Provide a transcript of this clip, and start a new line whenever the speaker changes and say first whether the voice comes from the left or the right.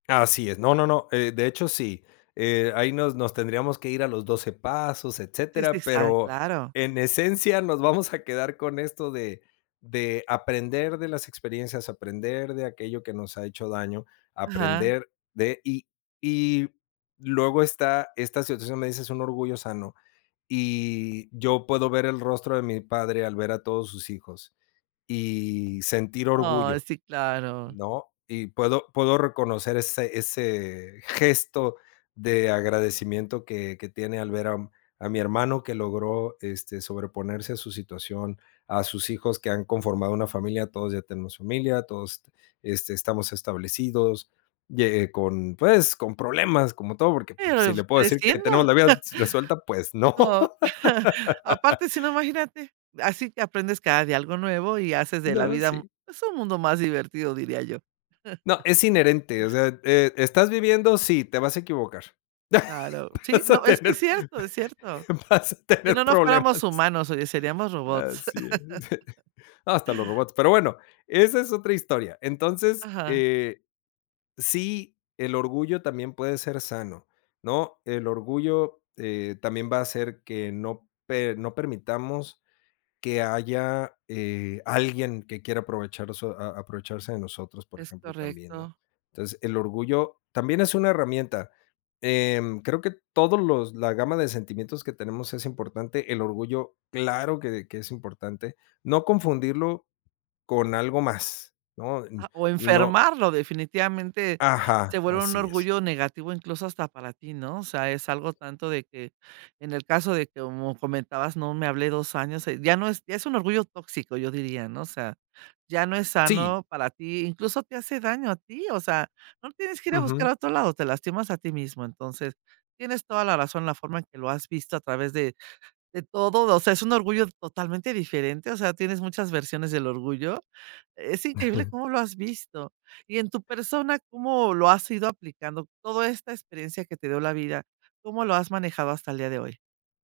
left: Así es, no no no, eh, de hecho sí, eh, ahí nos nos tendríamos que ir a los 12 pasos,
right: Sí, sí,
left: etcétera,
right: ah,
left: pero
right: claro.
left: en esencia nos vamos a quedar con esto de, de aprender de las experiencias, aprender de aquello que nos ha hecho daño,
right: Ajá.
left: aprender de y y luego está, esta situación, donde dices: "Un orgullo sano". Y yo puedo ver el rostro de mi padre al ver a todos sus hijos y sentir
right: Ah
left: orgullo,
right: sí, claro.
left: ¿no? Y puedo puedo reconocer ese ese gesto de agradecimiento que que tiene al ver a a mi hermano que logró, este, sobreponerse a su situación, a sus hijos que han conformado una familia, todos ya tenemos familia, todos, este, estamos establecidos ye eh, con pues, con problemas como todo, porque, pues, si
right: ¿Pero
left: le puedo decir que
right: creciendo?
left: tenemos la vida resuelta, pues no.
right: Oh, aparte, si no, imagínate, así que aprendes cada día algo nuevo, y haces de la
left: No,
right: vida,
left: sí.
right: un pues un mundo más divertido, diría yo.
left: No, es inherente, o sea, eh, ¿estás viviendo? Sí, te vas a equivocar.
right: Claro. Sí,
left: Vas
right: no,
left: a
right: es que es
left: tener
right: cierto, es cierto.
left: vas a
right: Si no,
left: tener
right: no fuéramos
left: problemas
right: humanos, oye, seríamos robots.
left: así es. Hasta los robots. Pero bueno, esa es otra historia. Entonces,
right: Ajá.
left: eh, sí, el orgullo también puede ser sano, ¿no? El orgullo eh, también va a hacer que no per no permitamos que haya eh, alguien que quiera aprovechar, so a a aprovecharse de nosotros, por
right: Es
left: ejemplo, también, ¿no?
right: correcto.
left: Entonces, el orgullo también es una herramienta, eh, creo que todos los la gama de sentimientos que tenemos es importante, el orgullo claro que que es importante, no confundirlo con algo más, ¿no? Y
right: O
left: y no
right: enfermarlo, definitivamente se
left: ajá,
right: vuelve un
left: así es.
right: orgullo negativo, incluso, hasta para ti, ¿no? O sea, es algo tanto de que, en el caso de que, como comentabas, ¿no? Me hablé 2 años, ya no es ya es un orgullo tóxico, yo diría, ¿no? O sea, ya no es
left: Sí.
right: sano para ti, incluso, te hace daño a ti, o sea, no tienes que ir a buscar
left: Ujú.
right: a otro lado, te lastimas a ti mismo. Entonces tienes toda la razón, la forma en que lo has visto a través de, de todo, o sea, es un orgullo totalmente diferente, o sea, tienes muchas versiones del orgullo. Es increíble cómo lo has visto. Y en tu persona, ¿cómo lo has ido aplicando? Toda esta experiencia que te dio la vida, ¿cómo lo has manejado hasta el día de hoy?